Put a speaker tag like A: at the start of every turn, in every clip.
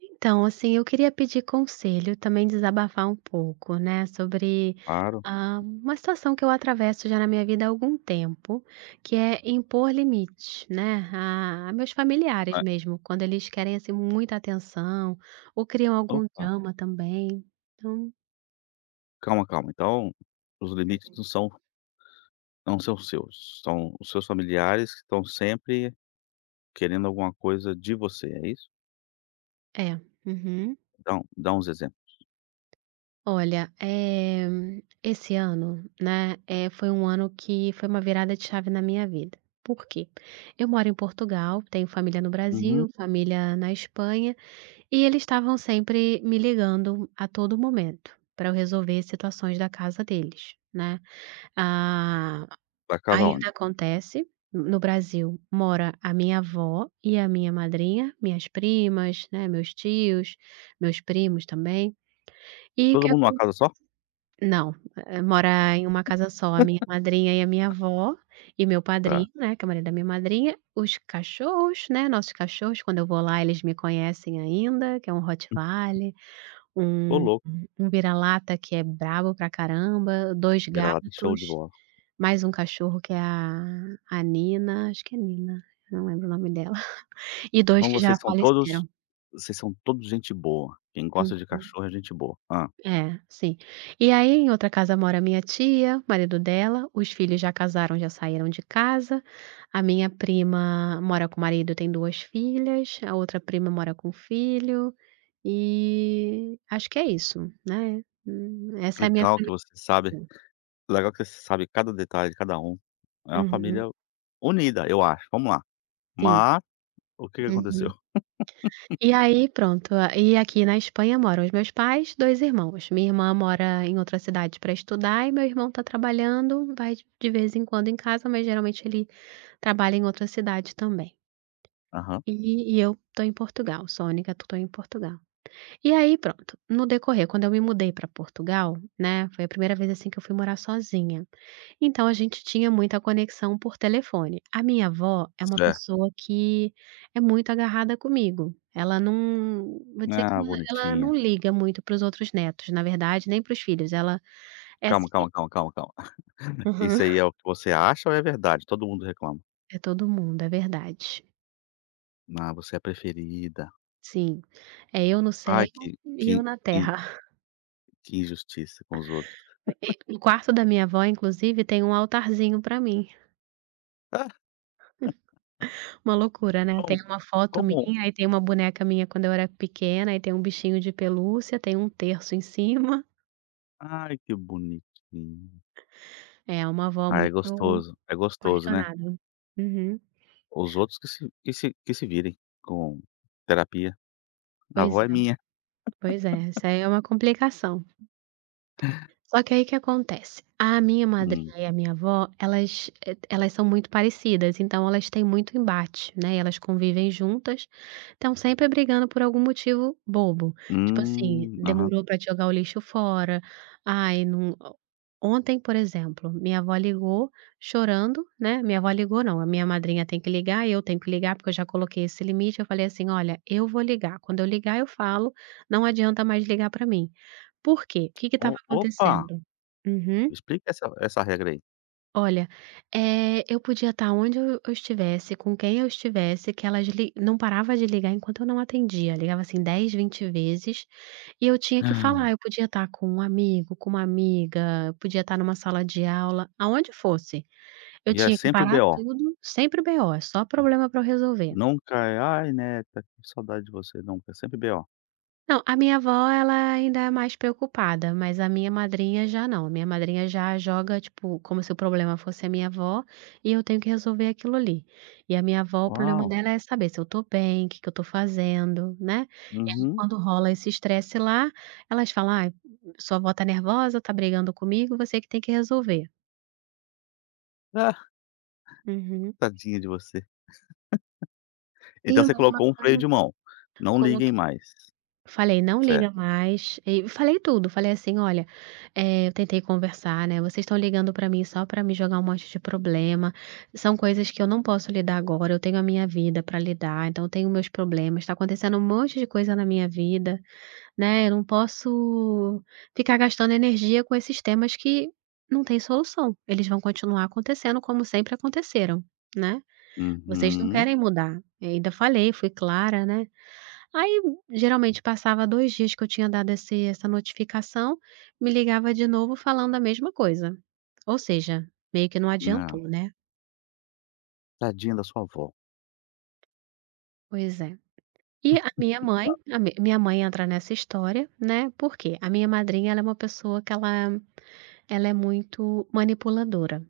A: Então, assim, eu queria pedir conselho, também desabafar um pouco, né, sobre,
B: Claro.
A: uma situação que eu atravesso já na minha vida há algum tempo, que é impor limite, né, a meus familiares
B: É.
A: mesmo, quando eles querem, assim, muita atenção ou criam algum
B: Opa,
A: drama também. Então,
B: calma, calma. Então, os limites não são não são seus, são os seus familiares que estão sempre querendo alguma coisa de você, é isso?
A: é. Uhum.
B: Dá uns exemplos.
A: Olha, esse ano, né, foi um ano que foi uma virada de chave na minha vida. Por quê? Eu moro em Portugal, tenho família no
B: Uhum.
A: Brasil, família na Espanha, e eles estavam sempre me ligando a todo momento para eu resolver situações da casa deles, né? Ah,
B: Vai casar
A: ainda
B: onde?
A: acontece. No Brasil mora a minha avó e a minha madrinha, minhas primas, né, meus tios, meus primos também. E o
B: Todo
A: que
B: mundo numa casa só?
A: não, mora em uma casa só a minha madrinha e a minha avó, e meu
B: Tá.
A: padrinho, né, que é o marido da minha madrinha, os cachorros, né, nossos cachorros, quando eu vou lá eles me conhecem ainda, que é um Rottweiler,
B: Ô
A: um
B: louco,
A: um vira-lata que é bravo pra caramba, 2
B: vira lá, tem show de
A: gatos,
B: bola.
A: mais um cachorro que é a Nina, acho que é Nina, não lembro o nome dela, e 2
B: Então
A: que já faleceram.
B: vocês são todos gente boa. Quem gosta de
A: Uhum.
B: cachorro é gente boa. Ah,
A: É, sim. E aí, em outra casa mora minha tia, o marido dela, os filhos já casaram, já saíram de casa. A minha prima mora com o marido, tem 2 filhas, a outra prima mora com o filho, e acho que é isso, né. Essa é a minha
B: Legal que
A: família
B: você
A: no
B: sabe
A: Brasil.
B: legal que você sabe cada detalhe de cada um. É uma
A: Uhum,
B: família unida, eu acho. Vamos lá.
A: sim.
B: Mas, o que que aconteceu?
A: Uhum. E aí pronto, a e aqui na Espanha moram os meus pais, 2 irmãos. Minha irmã mora em outra cidade para estudar e meu irmão está trabalhando, vai de vez em quando em casa, mas geralmente ele trabalha em outra cidade também.
B: Aham.
A: E eu estou em Portugal, sou a única que estou em Portugal. E aí pronto, no decorrer, quando eu me mudei para Portugal, né, foi a primeira vez, assim, que eu fui morar sozinha, então a gente tinha muita conexão por telefone. A minha avó é uma pessoa que é muito agarrada comigo, ela não vou dizer que
B: Ah,
A: ela
B: bonitinha.
A: não liga muito para os outros netos, na verdade, nem para os filhos, ela é assim.
B: Calma, calma, calma, calma, calma.
A: Uhum.
B: Isso aí é o que você acha ou é verdade? Todo mundo reclama.
A: É todo mundo, é verdade.
B: "Ah, você é a preferida.
A: Sim, é eu no céu
B: Ai, que
A: e eu
B: que
A: na
B: que
A: terra.
B: que injustiça com os outros".
A: No quarto da minha avó, inclusive, tem um altarzinho pra mim.
B: Ah,
A: Uma loucura, né, tem
B: como
A: uma foto
B: como
A: minha, aí tem uma boneca minha quando eu era pequena, aí tem um bichinho de pelúcia, tem um terço em cima.
B: ai, que bonitinho.
A: É uma avó
B: Ah,
A: muito
B: é gostoso, né.
A: apaixonada. Uhum.
B: Os outros que se virem com terapia. A
A: Pois
B: avó é
A: é,
B: minha.
A: pois é, isso aí é uma complicação. Só que aí que acontece, a minha
B: Hum,
A: madrinha e a minha avó, elas, elas são muito parecidas, então elas têm muito embate, né, elas convivem juntas, estão sempre brigando por algum motivo bobo. Tipo assim,
B: aham.
A: demorou para jogar o lixo fora, ai não, ontem, por exemplo, minha avó ligou chorando, né, minha avó ligou não, a minha madrinha tem que ligar, eu tenho que ligar, porque eu já coloquei esse limite, eu falei assim: "Olha, eu vou ligar, quando eu ligar eu falo, não adianta mais ligar para mim". Por quê? O que que
B: O
A: estava
B: Opa,
A: acontecendo? Uhum.
B: explica essa regra aí.
A: Olha, eu podia estar onde eu estivesse, com quem eu estivesse, que elas li não parava de ligar enquanto eu não atendia, ligava assim 10, 20 vezes, e eu tinha que
B: Ah,
A: falar, eu podia estar com um amigo, com uma amiga, eu podia estar numa sala de aula, aonde fosse, eu
B: e é
A: tinha que
B: sempre
A: parar
B: BO.
A: tudo, sempre BO, é só problema para eu resolver.
B: Nunca é: "Ai, neta, que saudade de você", nunca, é sempre B.O.
A: Não, a minha avó ela ainda é mais preocupada, mas a minha madrinha já não. A minha madrinha já joga, tipo, como se o problema fosse a minha avó e eu tenho que resolver aquilo ali. E a minha avó, o problema
B: "Uau,
A: dela é saber se eu tô bem, o que que eu tô fazendo, né? E aí
B: uhum,
A: quando rola esse estresse lá, elas falam: "Ai, sua avó tá nervosa, tá brigando comigo, você que tem que resolver".
B: ah,
A: Uhum.
B: tadinha de você".
A: E
B: Então
A: a
B: você
A: mesma
B: colocou um freio
A: coisa
B: de mão, não liguem
A: coloquei.
B: mais,
A: Falei: "Não liga
B: certo.
A: mais", e falei tudo, falei assim: "Olha, eu tentei conversar, né, vocês estão ligando pra mim só pra me jogar um monte de problema, são coisas que eu não posso lidar agora, eu tenho a minha vida pra lidar, então eu tenho meus problemas, tá acontecendo um monte de coisa na minha vida, né, eu não posso ficar gastando energia com esses temas que não têm solução, eles vão continuar acontecendo como sempre aconteceram, né, vocês não
B: Uhum,
A: querem mudar". Eu ainda falei, fui clara, né. Aí, geralmente passava 2 dias que eu tinha dado esse essa notificação, me ligava de novo falando a mesma coisa. Ou seja, meio que não
B: não,
A: adiantou, é. Né.
B: tadinha da sua avó.
A: Pois é. E a minha mãe a mi minha mãe entra nessa história, né, por quê? A minha madrinha ela é uma pessoa que ela é muito manipuladora.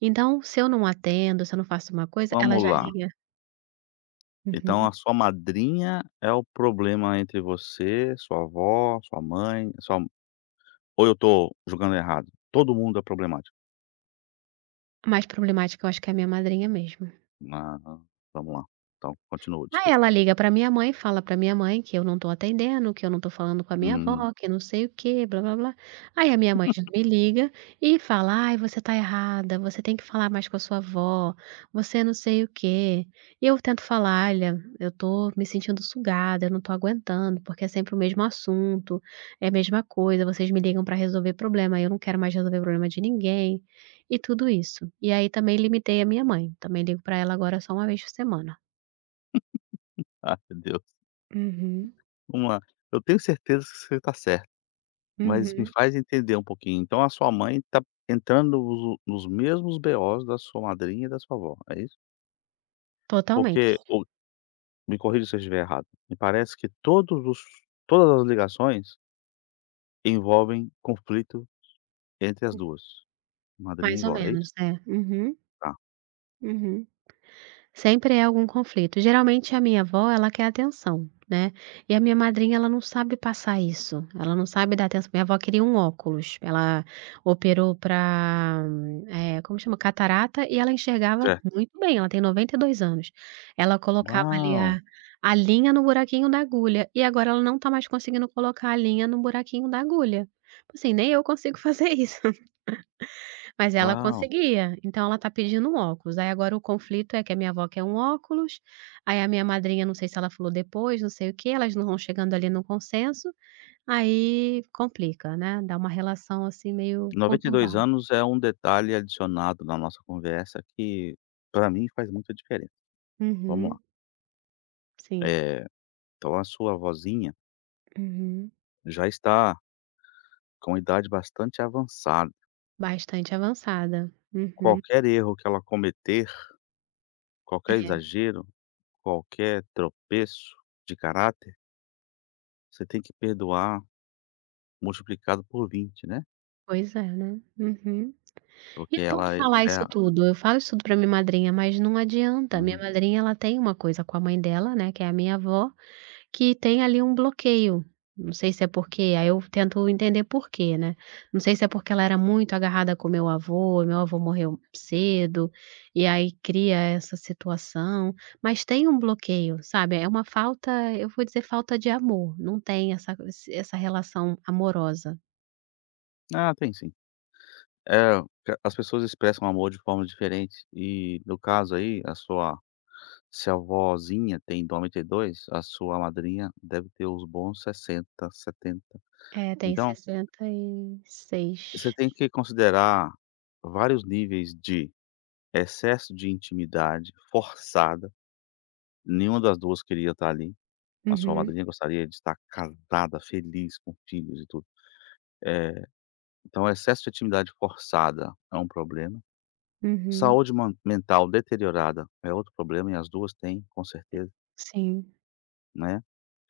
A: Então, se eu não atendo, se eu não faço uma coisa, ela
B: Vamos
A: já
B: lá,
A: liga,
B: então
A: uhum.
B: a sua madrinha é o problema entre você, sua avó, sua mãe, sua ou eu tô julgando errado? Todo mundo é problemático?
A: A mais problemática eu acho que é a minha madrinha mesmo.
B: Ah, vamos lá, então continua,
A: Aí
B: desculpa.
A: ela liga pra minha mãe, fala pra minha mãe que eu não tô atendendo, que eu não tô falando com a minha
B: Hum,
A: avó, que não sei o quê, blá-blá-blá. Aí a minha mãe já me liga e fala: "Ai, você tá errada, você tem que falar mais com a sua avó, você não sei o quê". E eu tento falar: "Olha, eu tô me sentindo sugada, eu não tô aguentando, porque é sempre o mesmo assunto, é a mesma coisa, vocês me ligam pra resolver problema, eu não quero mais resolver problema de ninguém", e tudo isso. E aí também limitei a minha mãe, também ligo pra ela agora só uma vez por semana.
B: ai meu Deus,
A: Uhum.
B: vamos lá, eu tenho certeza que você tá certa. Mas me
A: Uhum,
B: faz entender um pouquinho, então a sua mãe tá entrando nos mesmos BOs da sua madrinha e da sua avó, é isso? Porque
A: totalmente.
B: ou Me corrija se eu estiver errado, me parece que todos os todas as ligações envolvem conflito entre as duas, madrinha e
A: Mais ou
B: vó, é isso?
A: menos, né? Uhum,
B: Tá,
A: uhum. Sempre é algum conflito. Geralmente a minha avó, ela quer atenção, né, e a minha madrinha, ela não sabe passar isso, ela não sabe dar atenção. Minha avó queria um óculos, ela operou para, como chama? Catarata, e ela enxergava
B: certo.
A: muito bem, ela tem 92 anos. Ela colocava ali
B: Uau,
A: a linha no buraquinho da agulha e agora ela não tá mais conseguindo colocar a linha no buraquinho da agulha. Assim, nem eu consigo fazer isso. Mas ela
B: uau.
A: conseguia, então ela tá pedindo um óculos, aí agora o conflito é que a minha avó quer um óculos, aí a minha madrinha não sei se ela falou depois, não sei o quê, elas não vão chegando ali num consenso, aí complica, né, dá uma relação, assim, meio
B: noventa e dois
A: conturbada.
B: anos é um detalhe adicionado na nossa conversa que, pra mim, faz muita diferença. Vamos lá,
A: Uhum, sim.
B: eh, então a sua vozinha
A: Uhum.
B: já está com idade bastante avançada.
A: Bastante avançada. Uhum.
B: Qualquer erro que ela cometer, qualquer
A: É,
B: exagero, qualquer tropeço de caráter, você tem que perdoar multiplicado por 20, né,
A: pois é, né. Uhum. E
B: porque
A: eu tento
B: ela é
A: falar isso
B: é
A: tudo, eu falo isso tudo pra minha madrinha, mas não adianta, minha
B: uhum.
A: madrinha ela tem uma coisa com a mãe dela, né, que é a minha avó. Que tem ali um bloqueio, não sei se é porque aí eu tento entender porquê, né, não sei se é porque ela era muito agarrada com meu avô morreu cedo, e aí cria essa situação, mas tem um bloqueio, sabe, é uma falta, eu vou dizer falta de amor, não tem essa esse essa relação amorosa.
B: Ah, tem sim. Eh, As pessoas expressam amor de forma diferente e, no caso aí, a sua se a vozinha tem 92, a sua madrinha deve ter os bons 60, 70.
A: É, tem
B: Então,
A: sessenta e
B: você
A: seis.
B: tem que considerar vários níveis de excesso de intimidade forçada. Nenhuma das 2 queria estar ali, a sua
A: Uhum,
B: madrinha gostaria de estar casada, feliz, com filhos e tudo. Eh, então excesso de atividade forçada é um problema,
A: uhum,
B: saúde man mental deteriorada é outro problema e as 2 têm, com certeza,
A: sim.
B: né.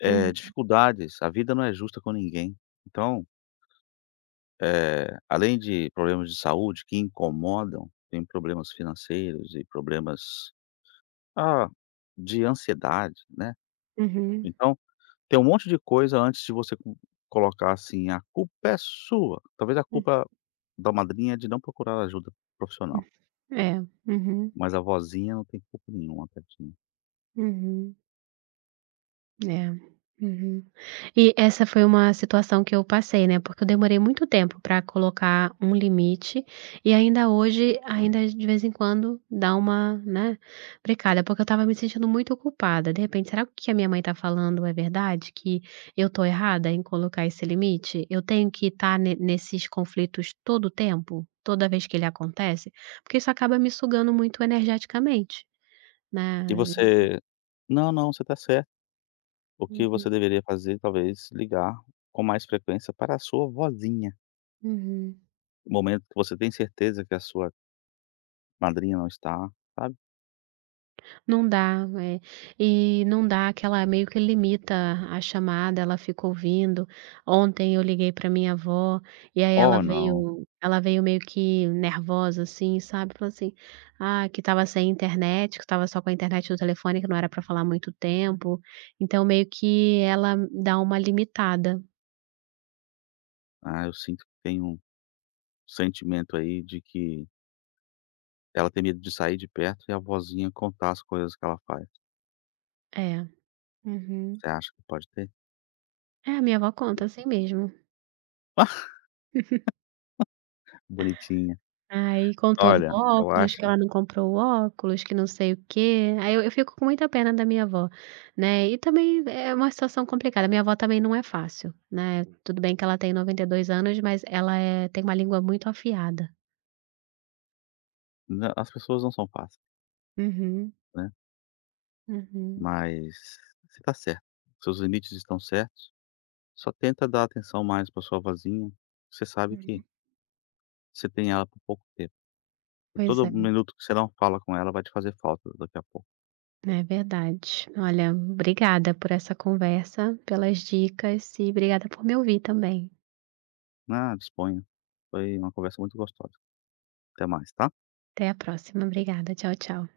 A: Uhum,
B: Dificuldades, a vida não é justa com ninguém. Então, além de problemas de saúde que incomodam, tem problemas financeiros e problemas, ah, de ansiedade, né.
A: uhum,
B: Então tem um monte de coisa antes de você co colocar assim: "A culpa é sua". Talvez a
A: uhum.
B: culpa da madrinha é de não procurar ajuda profissional,
A: É, uhum,
B: mas a vozinha não tem culpa nenhuma, tadinha.
A: uhum. É, uhum. E essa foi uma situação que eu passei, né, porque eu demorei muito tempo para colocar um limite, e ainda hoje, ainda de vez em quando dá uma, né, brecada, porque eu estava me sentindo muito culpada, de repente: "Será que o que a minha mãe tá falando é verdade? Que eu tô errada em colocar esse limite? Eu tenho que estar nesses conflitos todo o tempo? Toda vez que ele acontece?" Porque isso acaba me sugando muito energeticamente,
B: E
A: né.
B: você: "Não, não, você tá certo". O que
A: Uhum,
B: você deveria fazer, talvez, ligar com mais frequência para a sua vozinha.
A: uhum.
B: No momento que você tem certeza que a sua madrinha não está, sabe:
A: Não dá, é. E não dá aquela meio que limita a chamada, ela fica ouvindo. Ontem eu liguei para minha avó, e aí ela
B: "Oh, não,
A: veio ela veio meio que nervosa, assim, sabe, falou assim: "Ah, que estava sem internet, que estava só com a internet do telefone, que não era para falar muito tempo". Então meio que ela dá uma limitada.
B: eu sinto que tem um sentimento aí de que ela tem medo de sair de perto e a vozinha contar as coisas que ela faz".
A: É. Uhum.
B: Você acha que pode ter?
A: É, a minha avó conta assim mesmo.
B: Ah, bonitinha.
A: Aí contou do
B: Olha, eu
A: óculos, que
B: acho
A: ela não comprou o óculos, que não sei o quê. Aí eu fico com muita pena da minha avó, né, e também é uma situação complicada. Minha avó também não é fácil, né, tudo bem que ela tem 92 anos, mas ela é tem uma língua muito afiada.
B: nã as pessoas não são fáceis,
A: Uhum.
B: né,
A: Uhum.
B: mas você tá certo. Seus limites estão certos, só tenta dar atenção mais pra sua vozinha, você sabe que
A: Uhum.
B: você tem ela por pouco tempo, e
A: Pois
B: todo
A: é,
B: minuto que você não fala com ela vai te fazer falta daqui a pouco.
A: é verdade. Olha, obrigada por essa conversa, pelas dicas e obrigada por me ouvir também.
B: Ah, disponha. Foi uma conversa muito gostosa. Até mais, tá?
A: Até a próxima. Obrigada. Tchau, tchau.